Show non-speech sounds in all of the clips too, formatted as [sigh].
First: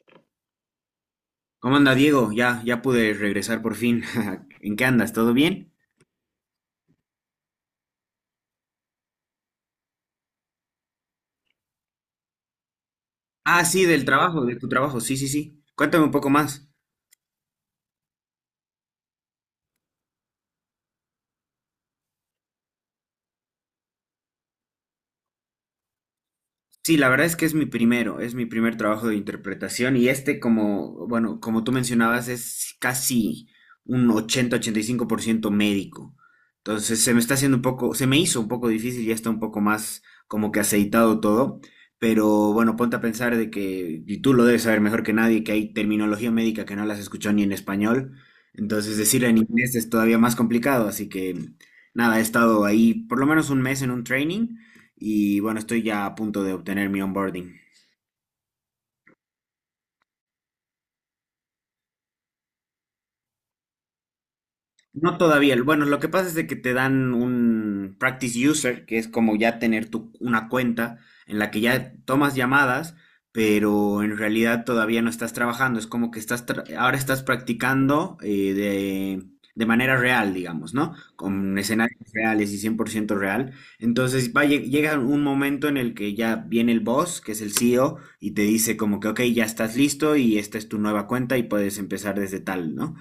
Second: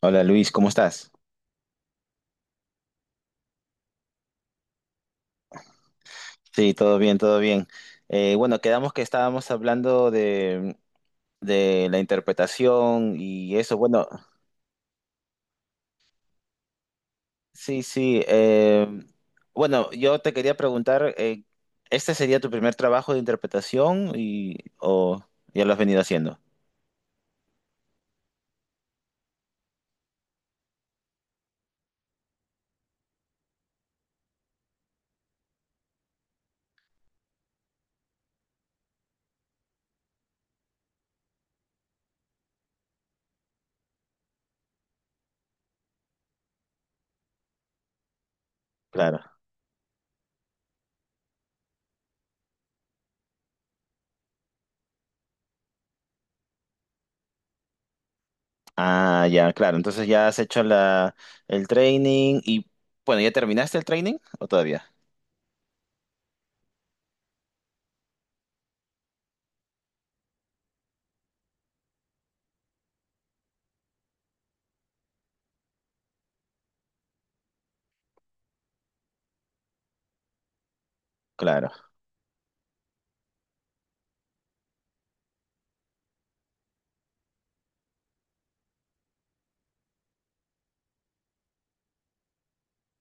Hola Luis, ¿cómo estás? ¿Cómo anda Diego? Ya, ya pude regresar por fin. [laughs] ¿En qué andas? ¿Todo bien? Sí, todo bien, todo bien. Bueno, quedamos que estábamos hablando de la interpretación y Ah, eso. sí, del Bueno, trabajo, de tu trabajo. Sí, sí, sí. Cuéntame un poco más. sí, sí. Bueno, yo te quería preguntar, ¿este sería tu primer trabajo de interpretación y o ya lo has venido haciendo? Sí, la verdad es que es mi primer trabajo de interpretación y este como, bueno, como tú mencionabas, es casi un 80-85% médico. Entonces se me hizo un poco difícil, ya está un poco más como que aceitado todo, pero bueno, ponte a pensar de que, y tú lo debes saber mejor que nadie, que hay terminología médica que no las escuchado ni en español, entonces decirla Claro. en inglés es todavía más complicado, así que nada, he estado ahí por lo menos un mes en un training y bueno, estoy ya a punto de obtener mi onboarding. Ah, ya, claro. Entonces ya has hecho el training y bueno, ¿ya terminaste el training o todavía? No todavía. Bueno, lo que pasa es de que te dan un practice user, que es como ya tener una cuenta en la que ya tomas llamadas, pero en realidad todavía no estás trabajando. Es como que estás ahora estás practicando de manera real, digamos, ¿no? Con Claro, escenarios reales y 100% real. Entonces va, llega un momento en el que ya viene el boss, que es el CEO, y te dice como que, ok, ya estás listo y esta es tu nueva cuenta y puedes empezar desde tal, ¿no?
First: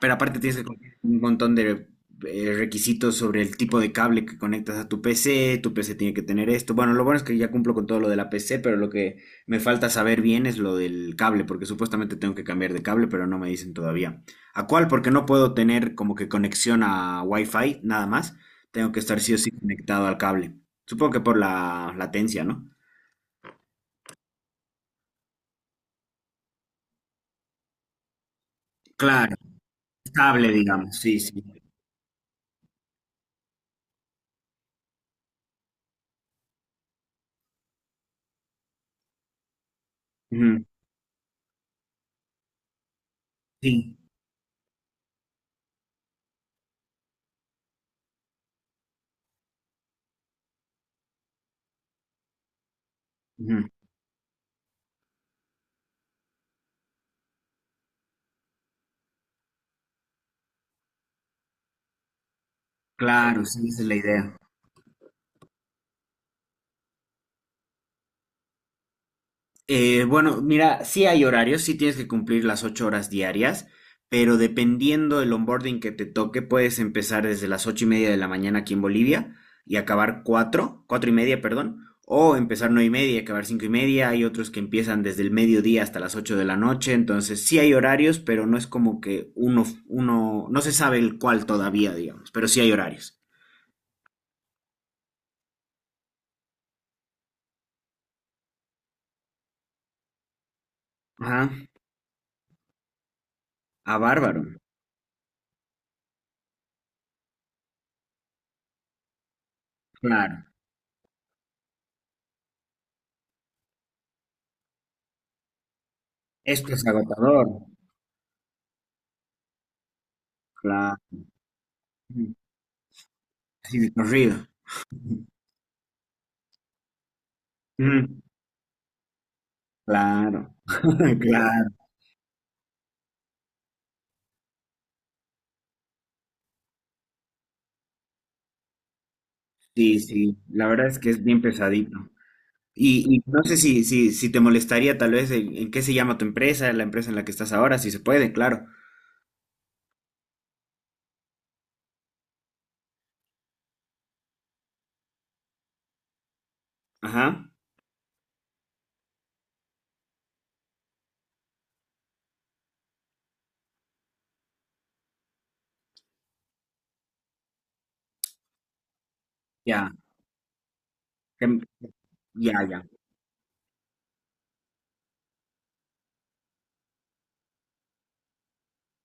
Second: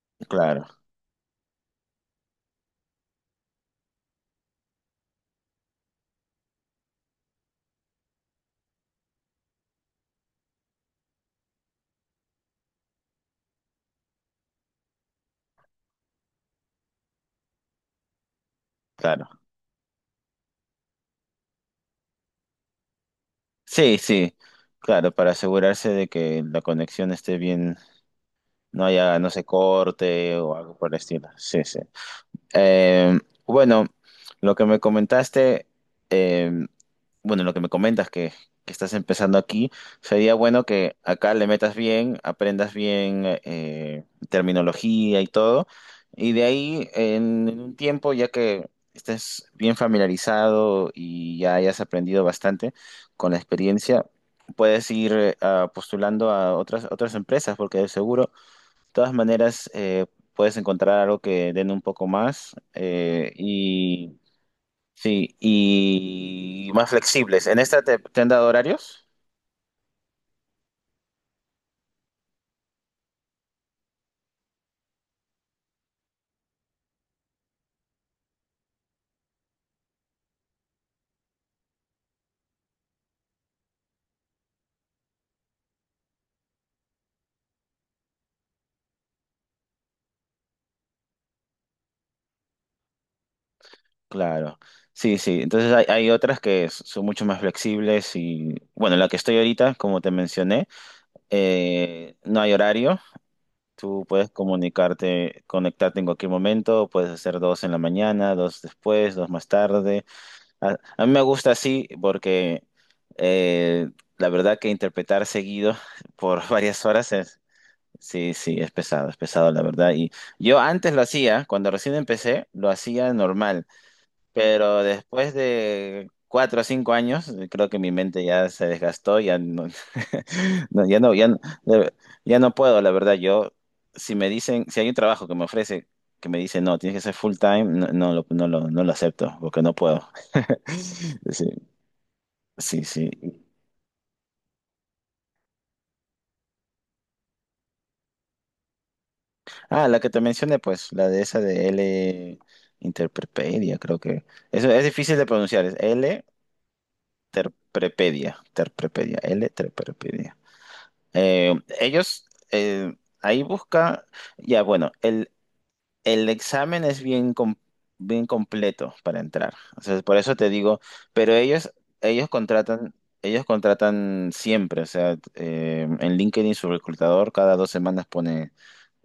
Pero aparte tienes que claro, cumplir un montón de requisitos sobre el tipo de cable que conectas a tu PC, tu PC tiene que tener esto. Bueno, lo bueno es que ya cumplo con todo lo de la PC, pero lo que me falta saber bien es lo del cable, porque supuestamente tengo que cambiar de cable, pero no me dicen todavía. ¿A cuál? Porque no puedo tener como que conexión a Wi-Fi, nada más. Tengo que estar sí o claro. sí conectado al cable. Supongo que por la latencia, ¿no? Sí, sí, claro, para asegurarse de que la conexión esté bien, no haya, no Claro, se corte estable, o algo por digamos, el sí, estilo. sí. Sí, sí. Eh, bueno, lo que me comentaste, eh, bueno, lo que me comentas que estás empezando aquí, sería bueno Ujú, que acá le metas bien, aprendas bien sí, terminología y todo, y de ahí en un tiempo, ya que estés bien familiarizado y ya hayas aprendido bastante con la ujú, experiencia, puedes ir postulando a otras empresas, porque de seguro todas maneras, puedes encontrar algo que den un poco más claro, sí, esa es la y idea. sí, y más flexibles. ¿En esta te han dado horarios? Bueno, mira, sí hay horarios, sí tienes que cumplir las 8 horas diarias, pero dependiendo del onboarding que te toque, puedes empezar desde las 8:30 de la mañana aquí en Bolivia y acabar cuatro, 4:30, perdón, o empezar 9:30 y acabar 5:30. Hay otros que empiezan desde el mediodía hasta las 8 de la noche, entonces sí hay horarios, pero no es como que uno, uno, no se sabe el cuál todavía, digamos, pero sí hay horarios. Claro. Sí, sí. Entonces hay otras que son mucho más flexibles y bueno, la que estoy ahorita, como te mencioné, Ajá, no hay horario. a Tú puedes bárbaro, comunicarte, conectarte en cualquier momento, puedes hacer dos en la mañana, dos después, dos más tarde. claro. A mí me gusta así porque eh, la verdad que interpretar seguido por [laughs] Esto varias es horas es, agotador, sí, sí, es pesado la verdad. Y yo antes claro. lo hacía, cuando recién empecé, lo hacía normal, Sí, de corrido. pero después de 4 o 5 años, creo que mi Mm, mente ya se desgastó, ya no, claro, [laughs] no, ya no, [laughs] ya no, claro, de- ya no puedo, la verdad. Yo, si me dicen, si hay un trabajo que me ofrece, que me dice, no, tienes que ser full time, no, no lo acepto, porque no sí, puedo. sí, la verdad es que es [laughs] bien Sí. pesadito. Sí, sí. Y no sé si, te molestaría tal vez en qué se llama tu empresa, la empresa en la que estás ahora, si se puede, claro. Ah, la que te mencioné, pues, la de esa de L Interprepedia, creo que. Eso es difícil de pronunciar, es L Ajá, Terprepedia, Terprepedia, L Terprepedia. Eh, Ellos ahí busca, ya bueno, el examen es bien, bien completo para entrar. O ya, sea, por eso te digo, pero em, ellos ya, ya. contratan, ellos contratan siempre, o sea, en LinkedIn su reclutador cada 2 semanas pone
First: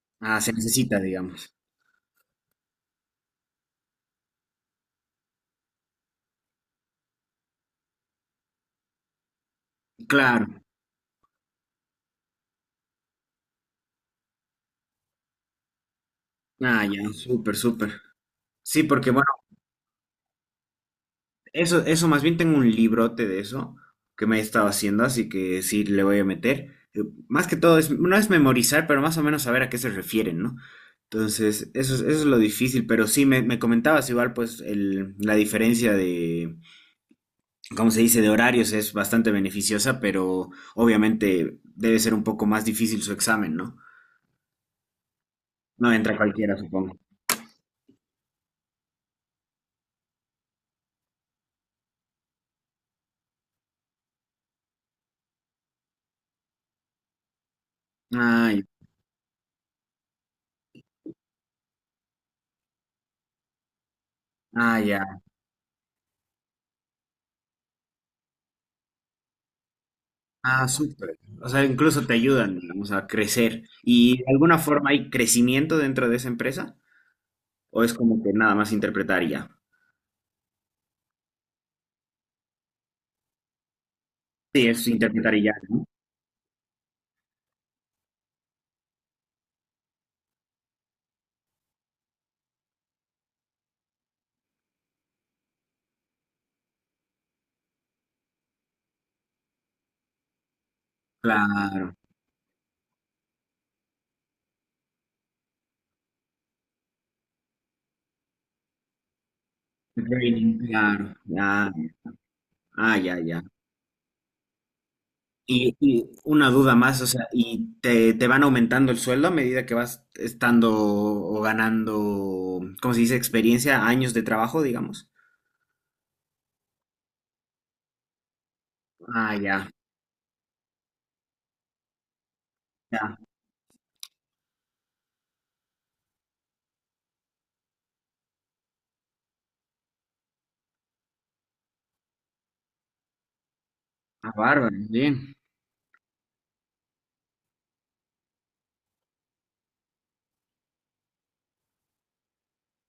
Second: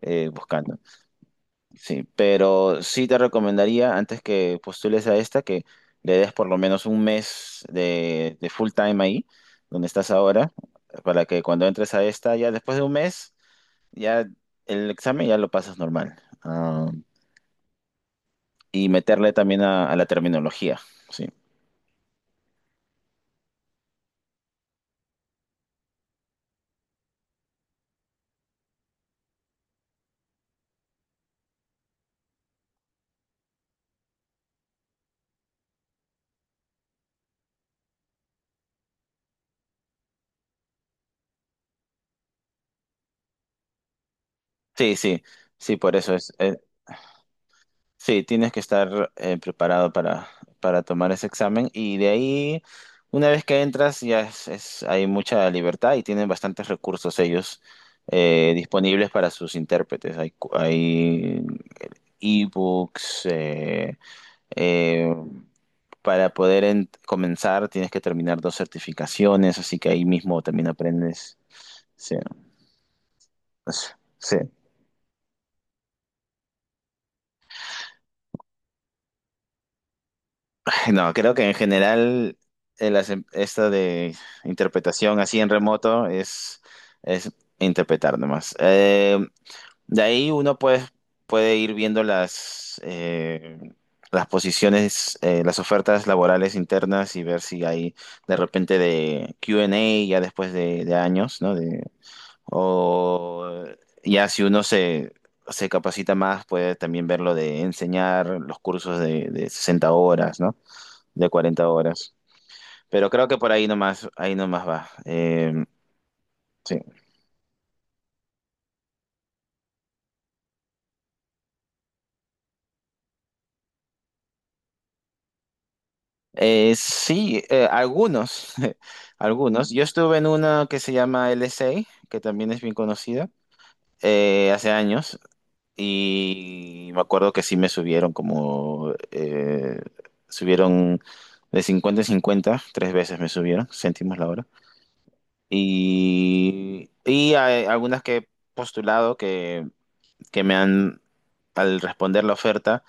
Ah, se buscando. necesita, digamos. Sí, pero sí te recomendaría antes que postules a esta que le des por lo menos un mes de full time ahí, donde estás Claro. ahora, para que cuando entres a esta, ya después de un mes, ya el examen ya lo pasas normal. Ah, Ah, ya, súper, súper. Sí, y porque meterle también a la terminología. Sí, eso, más bien tengo un librote de eso que me he estado haciendo, así que sí le voy a meter. Más que todo, es, no es memorizar, pero más o menos saber a qué se refieren, ¿no? Entonces, eso, eso es lo difícil, pero sí me, comentabas igual, pues la diferencia de, ¿cómo se dice?, de horarios es bastante beneficiosa, pero obviamente debe ser un poco más difícil su examen, ¿no? sí, sí, sí, No por eso entra es. cualquiera, supongo. Sí, tienes que estar preparado para tomar ese examen y de ahí, una vez que entras, ya es, hay mucha libertad y tienen bastantes recursos ellos Ay, disponibles para sus intérpretes. Hay ebooks, ay. eh, para poder comenzar tienes que terminar dos certificaciones, así que ahí mismo también Ah, súper. aprendes. O sea, incluso te Sí, ayudan, digamos, a crecer. ¿Y de sí. alguna forma hay crecimiento dentro de esa empresa? ¿O es como que nada más interpretar y ya? [laughs] No, creo que en general esta de Sí, es interpretación interpretar así y en ya, ¿no? remoto es interpretar nomás. De ahí uno puede ir viendo las posiciones, las ofertas laborales internas y ver si hay de repente de Q&A ya después de años, ¿no? Claro. O ya si uno se capacita más, puede también ver lo de enseñar los cursos de 60 horas, ¿no? Training, claro. De 40 Ya. horas. Ah, Pero ya, creo que ya. por ahí nomás va. Eh, Y una duda sí, más, o sea, ¿y te van aumentando el sueldo a medida que vas estando o ganando, ¿cómo se dice? Experiencia, años de trabajo, digamos. sí algunos, [laughs] Ah, ya, algunos. Yo estuve en una que se llama LSA, que también es bien ya. conocida, hace años, y me acuerdo que sí me subieron subieron de 50 en 50 tres veces me subieron, céntimos la Ah, hora. bárbaro, bien. Y hay algunas que he postulado que me han, al responder la oferta,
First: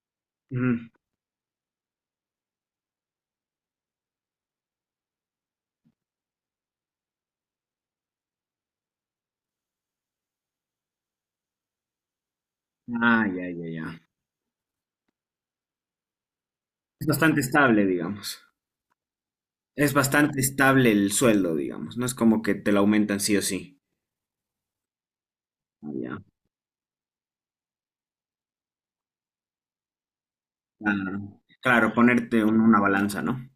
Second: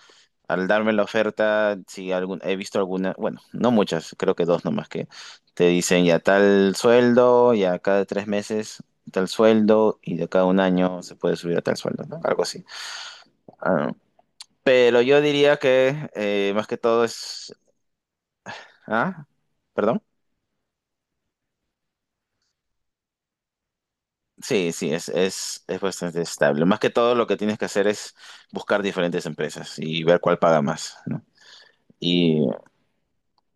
Al Ujú. darme la oferta, sí, he visto algunas, bueno, no muchas, creo que dos nomás que te dicen ya tal sueldo, ya cada 3 meses tal sueldo y de cada un año se puede subir a tal sueldo, ¿no? Algo así. Ah, ya, ya, ya. Ah, pero yo diría que más que todo Es bastante es. estable, digamos. ¿Ah? Es ¿Perdón? bastante estable el sueldo, digamos. No es como que te lo aumentan sí o sí. Sí, sí, es Ah, ya. bastante estable. Más que todo lo que tienes que hacer es buscar diferentes empresas y ver cuál paga más, ¿no? Claro, claro, ponerte Y una balanza, ¿no?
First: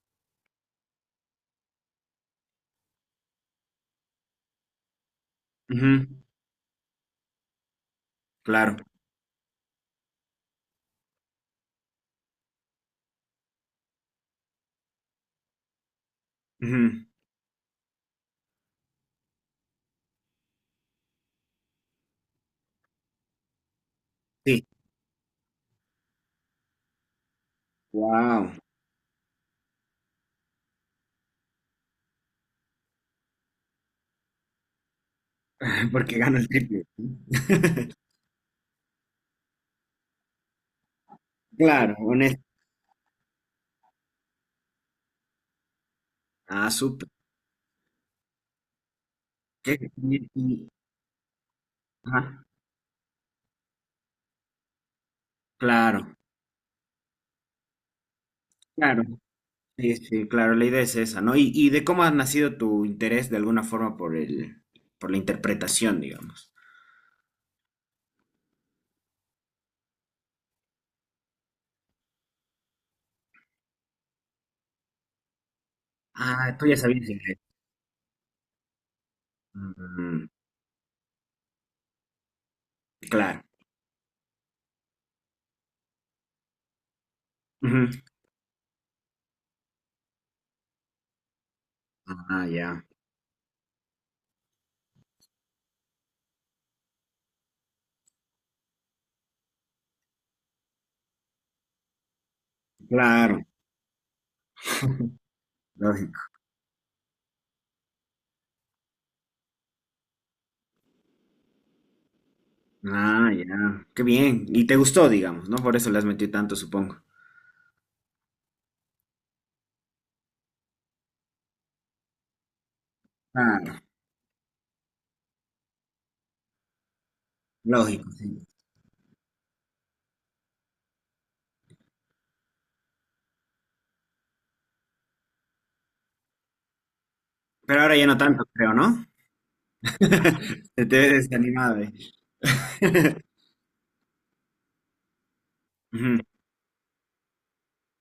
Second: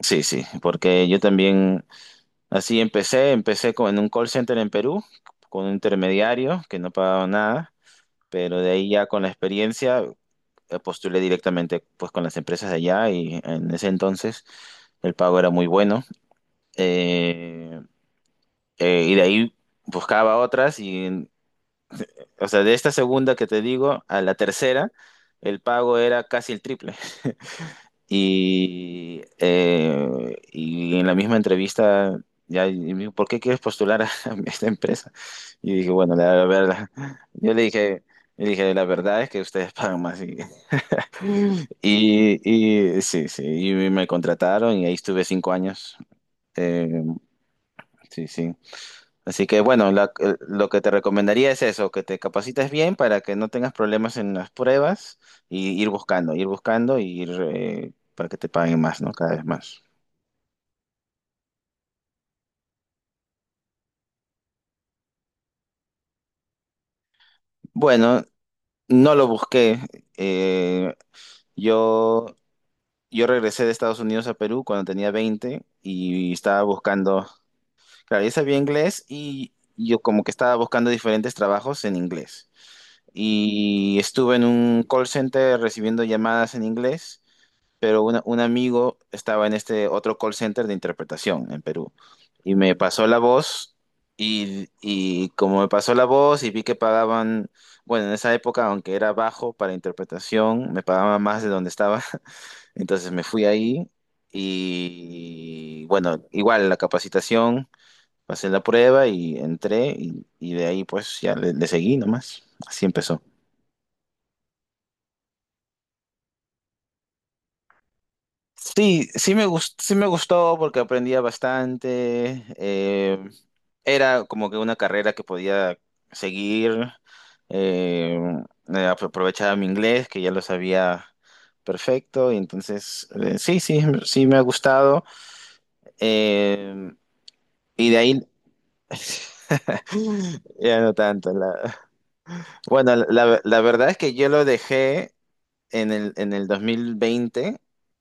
sí, sí, porque yo también. Así empecé en un call center en Perú, con un Ujú, intermediario que no pagaba nada, pero de claro. ahí ya con la experiencia postulé directamente pues con las empresas de allá y en ese entonces el pago era muy bueno. Ujú, Eh, y de ahí buscaba otras y, o sea, de esta segunda que te digo a la sí. tercera, el pago era casi el triple. Wow. Y en la misma entrevista, ya, y me dijo, ¿por qué quieres postular a [laughs] esta empresa? Y dije, [laughs] bueno, Porque gano la el triple, verdad, [laughs] ¿no? yo le dije, le dije, la verdad es que ustedes [laughs] pagan más. Y, [laughs] Claro, honesto. y sí, sí, y me contrataron y ahí estuve 5 años. Ah, Eh, súper. sí, sí. Así que bueno, ¿Qué? Lo que te recomendaría es eso, que te Ajá, capacites bien para que no tengas problemas en las pruebas y ir claro, buscando, y ir para que te paguen más, claro. ¿no? Cada vez más. Sí, sí, claro, la idea es esa, ¿no? Y de cómo ha nacido tu interés de alguna forma por por la interpretación, digamos. Bueno, no lo busqué. Eh, yo, yo regresé de Estados Unidos a Perú cuando tenía 20 y Ah, estaba tú ya sabías buscando, inglés. claro, yo sabía inglés y yo como Mm, que estaba buscando diferentes trabajos en inglés. claro. Y estuve en un call center recibiendo llamadas en inglés Ujú. pero un amigo estaba en este otro call center de interpretación en Perú Ah, y me ya. pasó la voz y como me pasó la voz y vi que pagaban, bueno, en esa época, aunque era bajo para interpretación, me pagaban más de donde estaba, [laughs] entonces me Claro, fui ahí y bueno, lógico. igual la capacitación, pasé la prueba y entré y de ahí pues ya le seguí nomás, así empezó. Ah, ya. Qué bien. Y te gustó, digamos, ¿no? Por eso le has metido tanto, supongo. Sí, sí me gustó porque aprendía bastante. Claro, Era como que una carrera que podía seguir. lógico, eh, sí. Aprovechaba mi inglés, que ya lo sabía perfecto. Y entonces, sí, sí, sí me ha gustado. eh, Pero y ahora de ya no ahí tanto, creo, ¿no? [laughs] [laughs] ya Se no te ve tanto. Desanimado, eh. Bueno, [laughs] la verdad es que yo lo dejé en el, Ujú, 2020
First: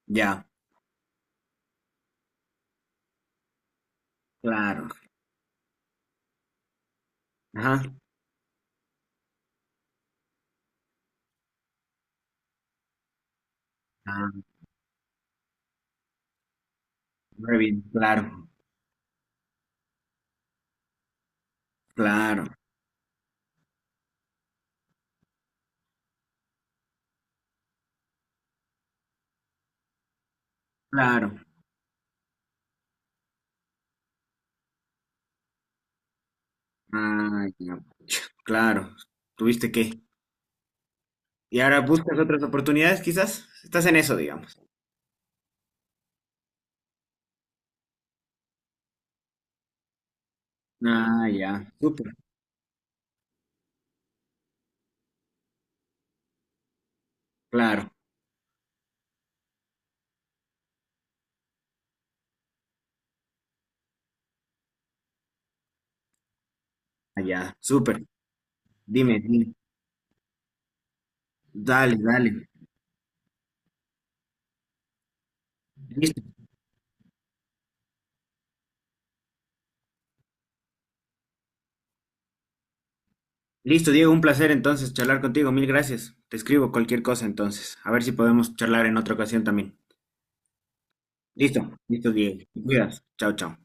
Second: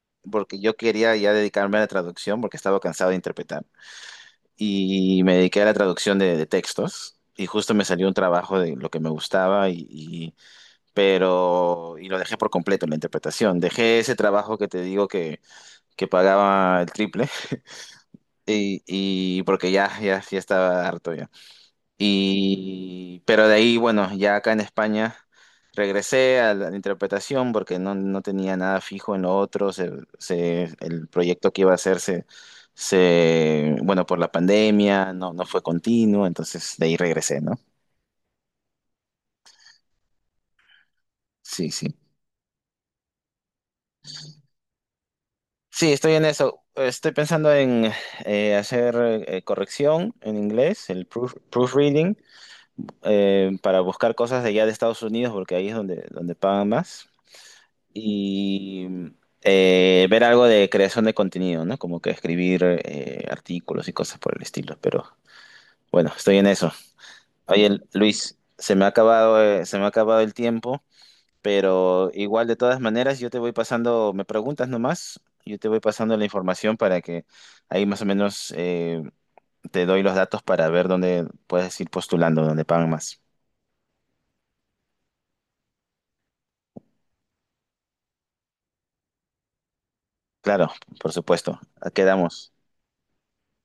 ya, porque yo quería ya dedicarme a la traducción porque estaba cansado de interpretar. claro. Y me dediqué a la traducción de textos y justo Ajá. me salió un trabajo de lo que me gustaba pero y lo dejé por completo en la interpretación. Dejé ese Ah, trabajo que te digo que pagaba el triple muy bien, [laughs] claro, y porque ya, ya, ya estaba harto ya. claro, Y, pero de ahí, bueno, ya acá en España regresé a la interpretación porque no tenía nada fijo en lo otro. El claro. proyecto que iba a hacer bueno, por la pandemia no fue continuo, entonces de ahí regresé, Ah, ¿no? ya, claro. ¿Tuviste qué? ¿Y Sí, ahora sí. buscas otras oportunidades, quizás? Estás en eso, digamos. Sí, estoy en eso. Estoy pensando en hacer corrección en inglés, el Ah, ya, súper, proofreading, para buscar cosas de allá de Estados Unidos porque ahí es donde, donde pagan más. claro. Y ver algo de creación de contenido, ¿no? Como que escribir artículos y cosas por el estilo, pero bueno, estoy en eso. Ah, ya, Oye, súper. Luis, Dime, dime. Se me ha acabado el tiempo, Dale, pero dale. igual de todas maneras yo te voy pasando, me preguntas nomás, yo te voy pasando Listo, la información para que ahí más o menos te doy los datos para ver dónde puedes ir postulando, dónde pagan más. listo, Diego, un placer entonces charlar contigo. Mil gracias. Te escribo cualquier cosa entonces. A ver si podemos charlar en otra ocasión también. Claro, por supuesto. Listo, listo, Diego. Quedamos. Te cuidas. Chao, chao.